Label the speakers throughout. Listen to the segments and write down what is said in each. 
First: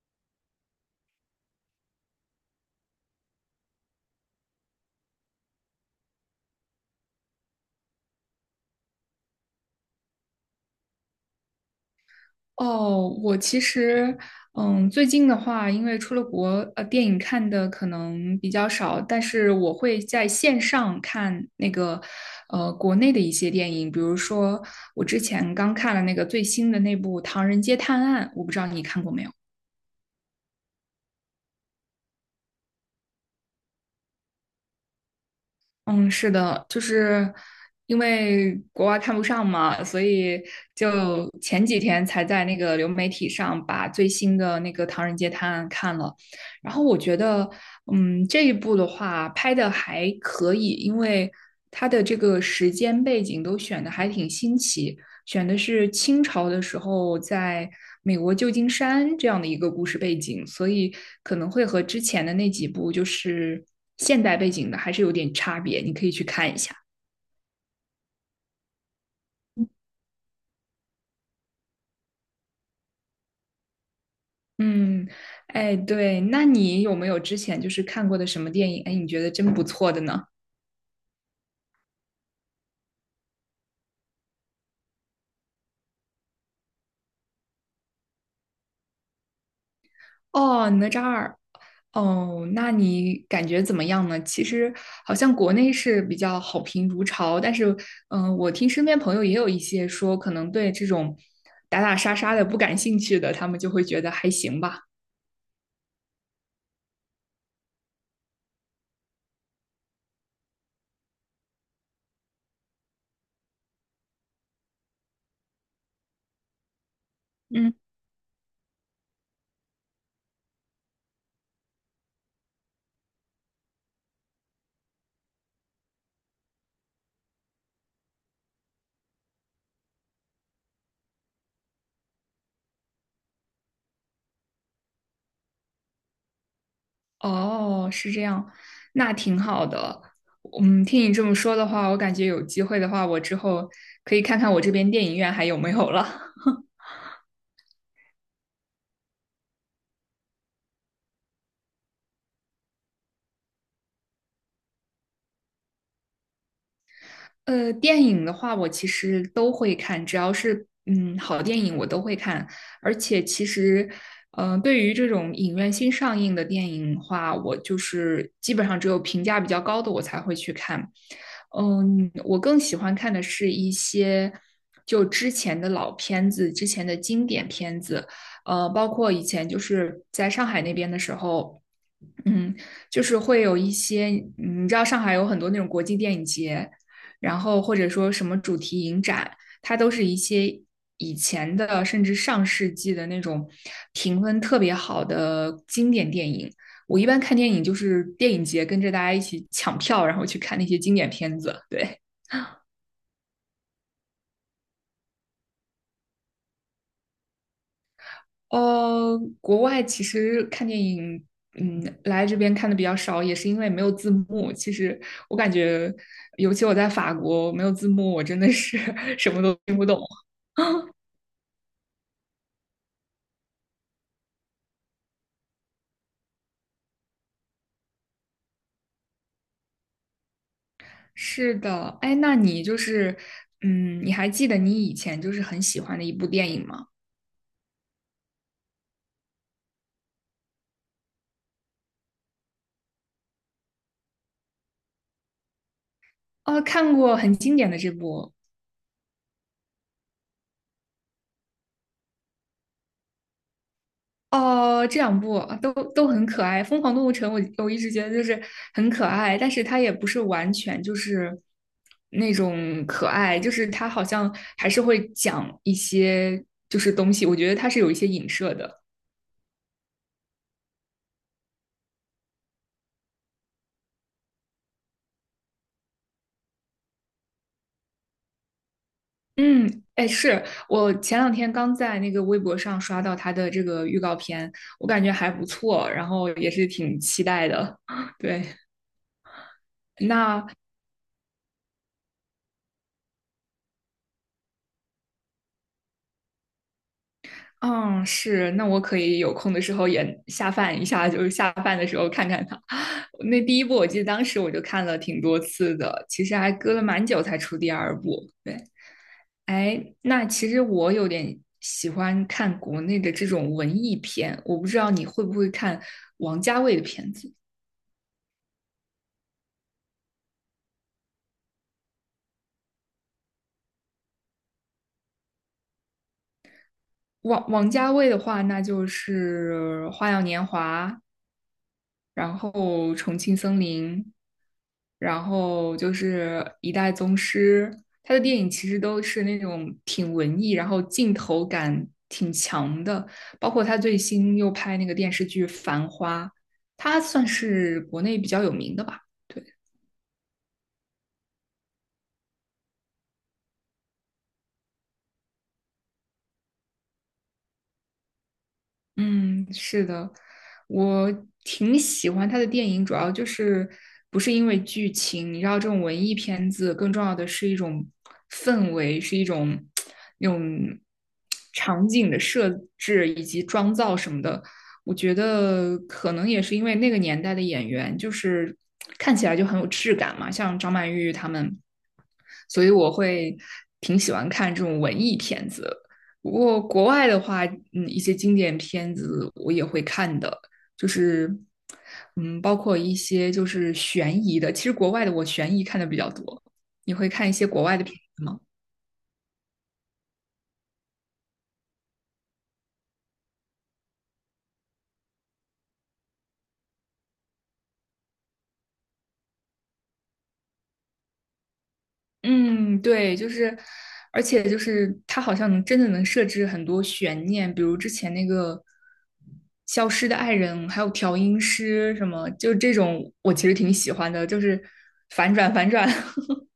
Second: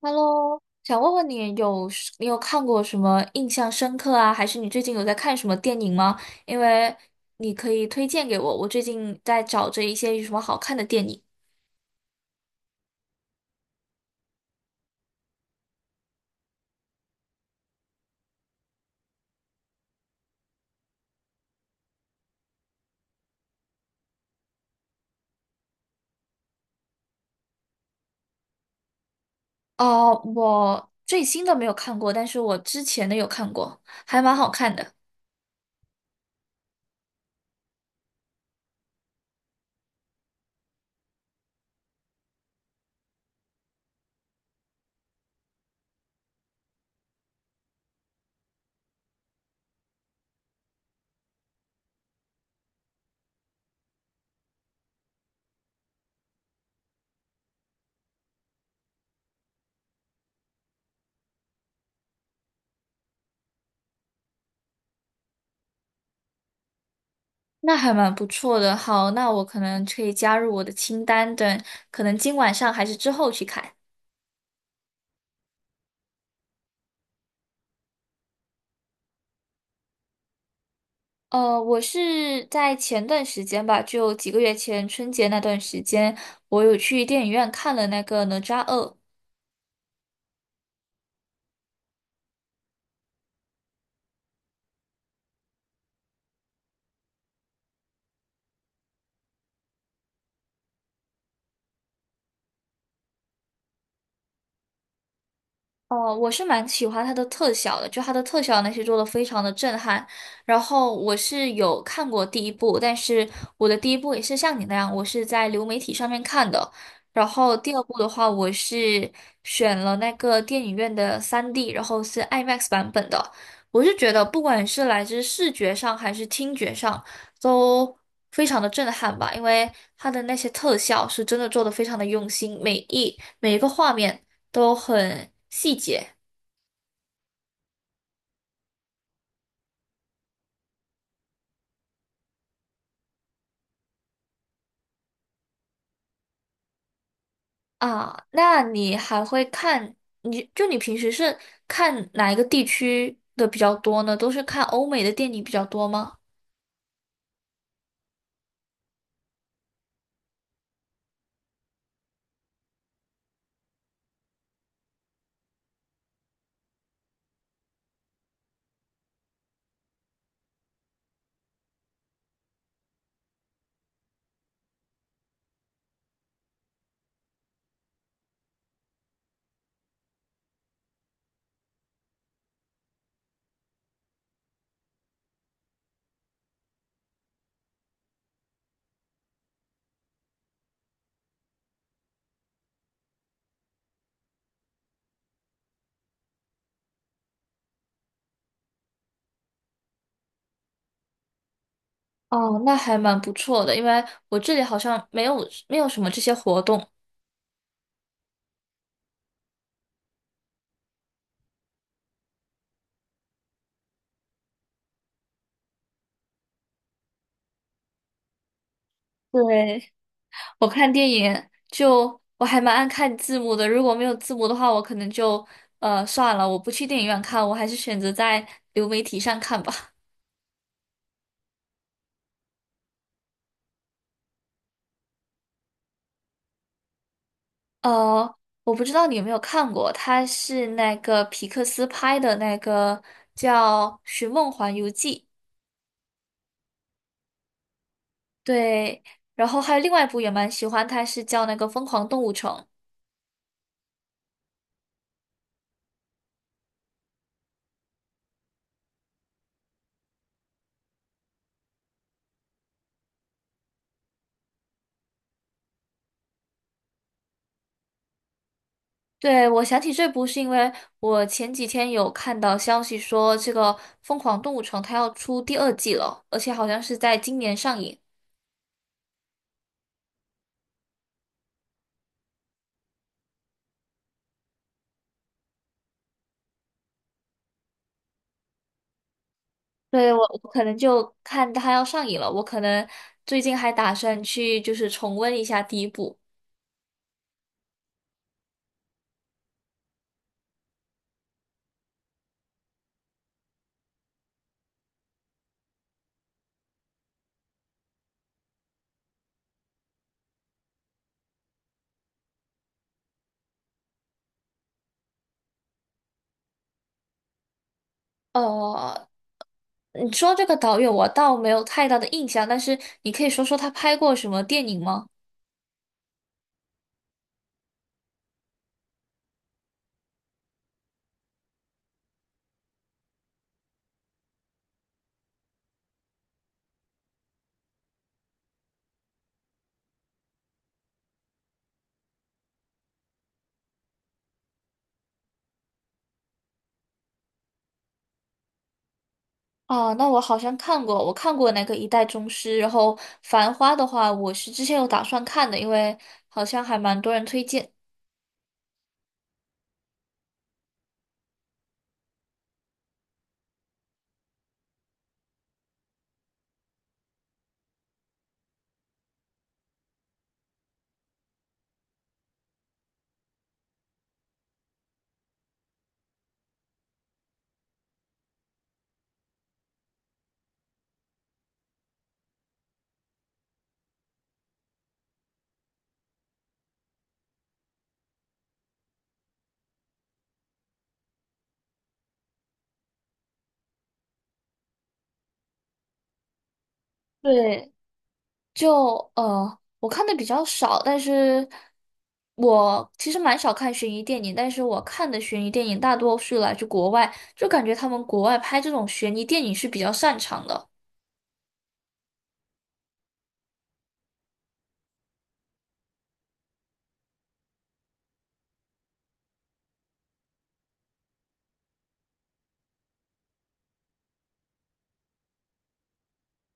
Speaker 1: Hello，想问问你有是你有看过什么印象深刻啊？还是你最近有在看什么电影吗？因为你可以推荐给我，我最近在找着一些有什么好看的电影。
Speaker 2: 哦，我其实，最近的话，因为出了国，电影看的可能比较少，但是我会在线上看那个，国内的一些电影，比如说我之前刚看了那个最新的那部《唐人街探案》，我不知道你看过没有。
Speaker 1: 哦，我最新的没有看过，但是我之前的有看过，还蛮好看的。
Speaker 2: 嗯，是的，就是因为国外看不上嘛，所以就前几天才在那个流媒体上把最新的那个《唐人街探案》看了，然后我觉得，这一部的话拍的还可以，因为它的这个时间背景都选的还挺新奇，选的是清朝的时候在美国旧金山这样的一个故事背景，所以可能会和之前的那几部就是现代背景的还是有点差别，你可以去看一下。
Speaker 1: 那还蛮不错的。好，那我可能可以加入我的清单，等可能今晚上还是之后去看。
Speaker 2: 嗯，哎，对，那你有没有之前就是看过的什么电影？哎，你觉得真不错的呢？
Speaker 1: 我是在前段时间吧，就几个月前春节那段时间，我有去电影院看了那个《哪吒二》。
Speaker 2: 哦，哪吒二，哦，那你感觉怎么样呢？其实好像国内是比较好评如潮，但是，我听身边朋友也有一些说，可能对这种打打杀杀的不感兴趣的，他们就会觉得还行吧。
Speaker 1: 哦，我是蛮喜欢它的特效的，就它的特效那些做的非常的震撼。然后我是有看过第一部，但是我的第一部也是像你那样，我是在流媒体上面看的。然后第
Speaker 2: 嗯，
Speaker 1: 二部的话，我是选了那个电影院的 3D，然后是 IMAX 版本的。我是觉得不管是来自视觉上还是听觉上，都非常的震撼吧，因为它的那些特效是真的做的非常的用心，每一个画面都很细节
Speaker 2: 哦，是这样，那挺好的。听你这么说的话，我感觉有机会的话，我之后可以看看我这边电影院还有没有了。
Speaker 1: 啊。那你还会看，你平时是看哪一个地区的比较多呢？都是看欧美的电影比较多吗？
Speaker 2: 电影的话，我其实都会看，只要是好电影我都会看。而且其实，对于这种影院新上映的电影的话，我就是基本上只有评价比较高的我才会去看。我更喜欢看的是一些就之前的老片子、之前的经典片子，包括以前就是在上海那边的时候。嗯，就是会有一些，你知道上海有很多那种国际电影节，然后或者说什么主题影展，它都是一些以前的甚至上世纪的那种评分特别好的经典电影。我一般看电影就是电影节跟着大家一起抢票，然后去看那些经典片子。对，
Speaker 1: 哦，那还蛮不错的，因为我这里好像没有什么这些活动。
Speaker 2: 国外其实看电影，来这边看的比较少，也是因为没有字幕。其实我感觉，尤其我在法国没有字幕，我真的是 什么都听不
Speaker 1: 对，
Speaker 2: 懂。
Speaker 1: 我 看电影就我还蛮爱看字幕的，如果没有字幕的话，我可能就算了，我不去电影院看，我还是选择在流媒体上看吧。
Speaker 2: 是的，哎，那你就是，你还记得你以前就是很喜欢的一部电影吗？
Speaker 1: 呃，我不知道你有没有看过，它是那个皮克斯拍的那个叫《寻梦环游记》，
Speaker 2: 哦，看过很经典的这部
Speaker 1: 对，然后还有另外一部也蛮喜欢，它是叫那个《疯狂动物城》。
Speaker 2: 哦，这两部都很可爱，《疯狂动物城》我一直觉得就是很可爱，但是它也不是完全就是那种可爱，就是它好像还是会讲一些就是东西，我觉得它是有一些影射的。
Speaker 1: 对，我想起这部是因为我前几天有看到消息说这个《疯狂动物城》它要出第二季了，而且好像是在今年上映。
Speaker 2: 嗯，哎，是我前两天刚在那个微博上刷到它的这个预告片，我感觉还不错，然后也是挺期待的。对，
Speaker 1: 对，我
Speaker 2: 那
Speaker 1: 可能就看它要上映了，我可能最近还打算去就是重温一下第一部。
Speaker 2: 嗯，是，那我可以有空的时候也下饭一下，就是下饭的时候看看它。那第一部我记得当时我就看了挺多次的，其实还隔了蛮久才出第二部。对，哎，那其实我有点喜欢看国内的这种文艺片，我不知道你会不会看王家卫的片子。
Speaker 1: 哦，你说这个导演我倒没有太大的印象，但是你可以说说他拍过什么电影吗？
Speaker 2: 王家卫的话，那就是《花样年华》，然后《重庆森林》。然后就是一代宗师，他的电影其实都是那种挺文艺，然后镜头感挺强的，包括他最新又拍那个电视剧《繁花》，他算是国内比较有名的吧。对。
Speaker 1: 啊，那我好像看过，我看过那个《一代宗师》，然后《繁花》的话，我是之前有打算看的，因为好像还蛮多人推荐。
Speaker 2: 嗯，是的，我挺喜欢他的电影，主要就是不是因为剧情，你知道这种文艺片子更重要的是一种氛围，是一种那种场景的设置以及妆造什么的。我觉得可能也是因为那个年代的演员就是看起来就很有质感嘛，像张曼玉他们，所以我会挺喜欢看这种文艺片子。不过国外的话，一些经典片子我也会看的，就是，包括一些就是悬疑的。其实国外的我悬疑看的比较多，你会看一些国
Speaker 1: 对，
Speaker 2: 外的片子吗？
Speaker 1: 就我看的比较少，但是我其实蛮少看悬疑电影，但是我看的悬疑电影大多是来自国外，就感觉他们国外拍这种悬疑电影是比较擅长的。
Speaker 2: 嗯，对，就是，而且就是它好像能真的能设置很多悬念，比如之前那个《消失的爱人》，还有调音师什么，就这种我其实挺喜欢的，就是反转反转。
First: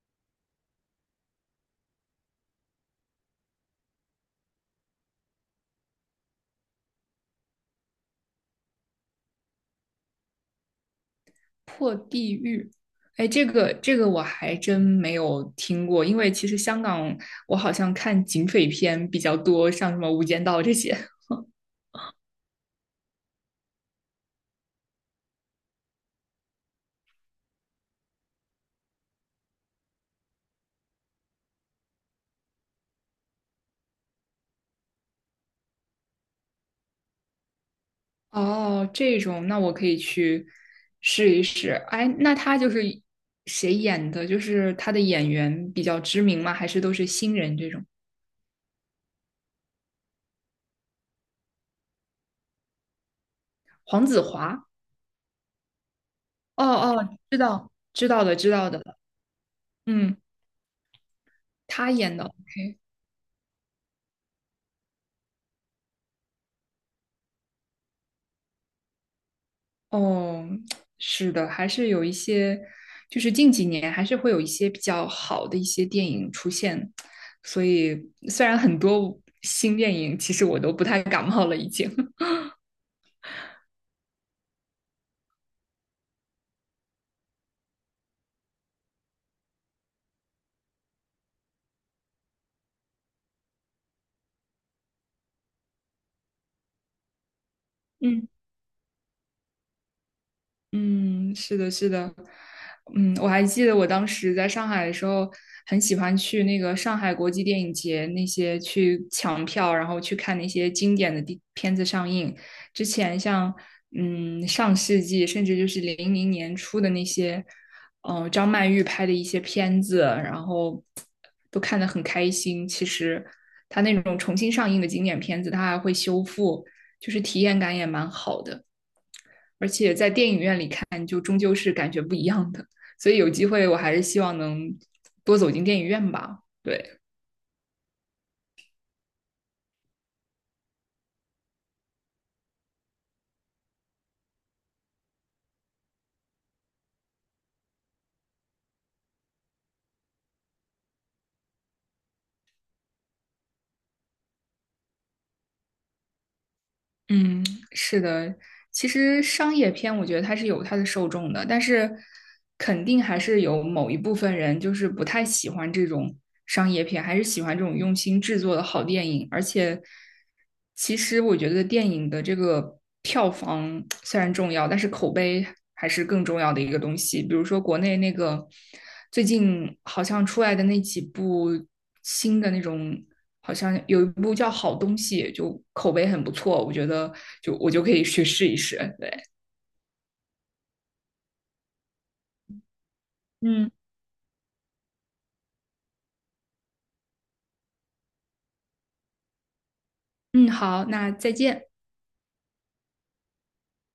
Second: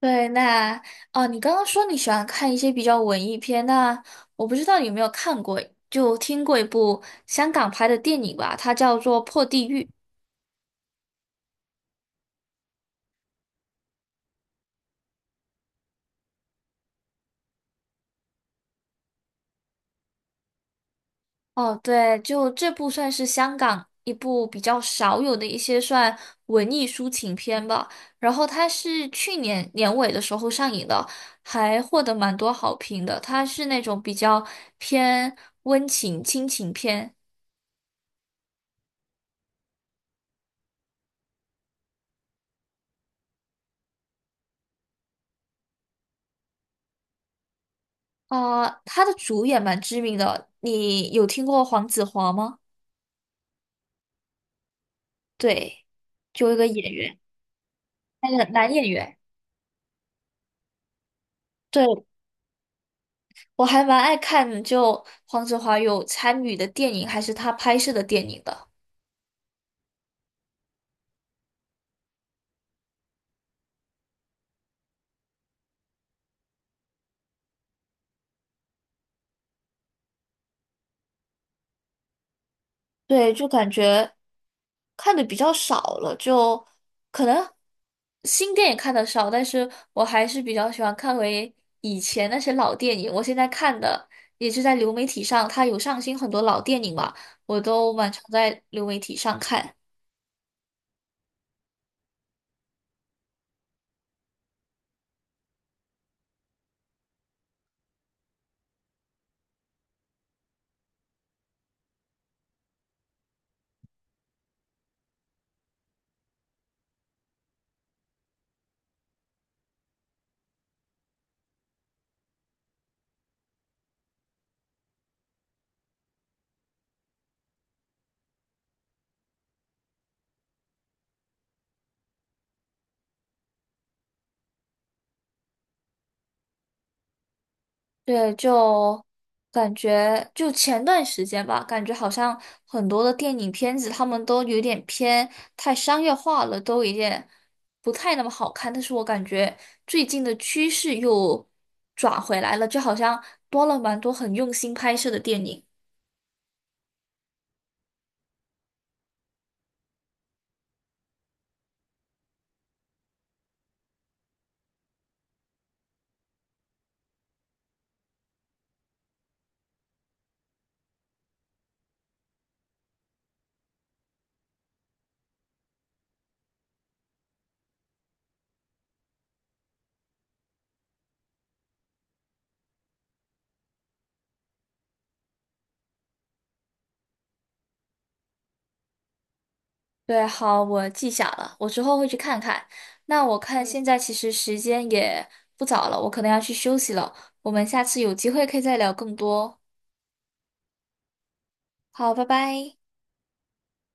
Speaker 1: 对，你刚刚说你喜欢看一些比较文艺片，那我不知道你有没有看过，就听过一部香港拍的电影吧，它叫做《破地狱》。
Speaker 2: 破地狱。哎，这个我还真没有听过，因为其实香港我好像看警匪片比较多，像什么《无间道》这些。
Speaker 1: 哦，对，就这部算是香港一部比较少有的一些算文艺抒情片吧。然后它是去年年尾的时候上映的，还获得蛮多好评的。它是那种比较偏温情亲情片。
Speaker 2: 哦，这种那我可以去试一试。哎，那他就是谁演的？就是他的演员比较知名吗？还是都是新人这种？
Speaker 1: 啊、他的主演蛮知名的，你有听过黄子华吗？
Speaker 2: 黄子华？
Speaker 1: 对，就一
Speaker 2: 哦
Speaker 1: 个演员，
Speaker 2: 哦，知道知道
Speaker 1: 那
Speaker 2: 的
Speaker 1: 个
Speaker 2: 知道
Speaker 1: 男演
Speaker 2: 的，
Speaker 1: 员。
Speaker 2: 嗯，
Speaker 1: 对，
Speaker 2: 他演的。OK
Speaker 1: 我还蛮爱看，就黄子华有参与的电影，还是他拍摄的电影的。
Speaker 2: 哦，是的，还是有一些，就是近几年还是会有一些比较好的一些电影出现，所以虽然很多新电影，其实我都不太感冒了，已经。
Speaker 1: 对，就感觉看的比较少了，就可能新电影看的少，但是我还是比较喜欢看回以前那些老电影。我现在看的也是在流媒体上，它有上新很多老电影嘛，我都蛮常
Speaker 2: 嗯。
Speaker 1: 在流媒体上看。
Speaker 2: 嗯，是的，是的，我还记得我当时在上海的时候，很喜欢去那个上海国际电影节那些去抢票，然后去看那些经典的地片子上映。之前像上世纪，甚至就是零零年初的那些，张曼玉拍的一些片子，然后都看得很开心。其实他那种重新上映的经典片子，他还会修复，就是体验感也蛮好的。而且在电影院里看，就终究是感觉不一样的。所以有机会，我还是希望能多走进电影院吧。对，
Speaker 1: 对，就感觉就前段时间吧，感觉好像很多的电影片子，他们都有点偏太商业化了，都有点不太那么好看。但是我感觉最近的趋势又转回来了，就好像多了蛮多很用心拍摄的电影。
Speaker 2: 嗯，是的，其实商业片我觉得它是有它的受众的，但是肯定还是有某一部分人就是不太喜欢这种商业片，还是喜欢这种用心制作的好电影。而且，其实我觉得电影的这个票房虽然重要，但是口碑还是更重要的一个东西。比如说国内那个最近好像出来的那几部新的那种。好像有一部叫《好东西》，就口碑很不错，我觉得就我就可以去试一试。对，
Speaker 1: 对，好，我记下了，我之后会去看看。那我看
Speaker 2: 嗯
Speaker 1: 现在其实时间也不早了，我可能要去休息了。我们下次有机会可以再聊更多。
Speaker 2: 嗯，好，那再见。
Speaker 1: 好，拜拜。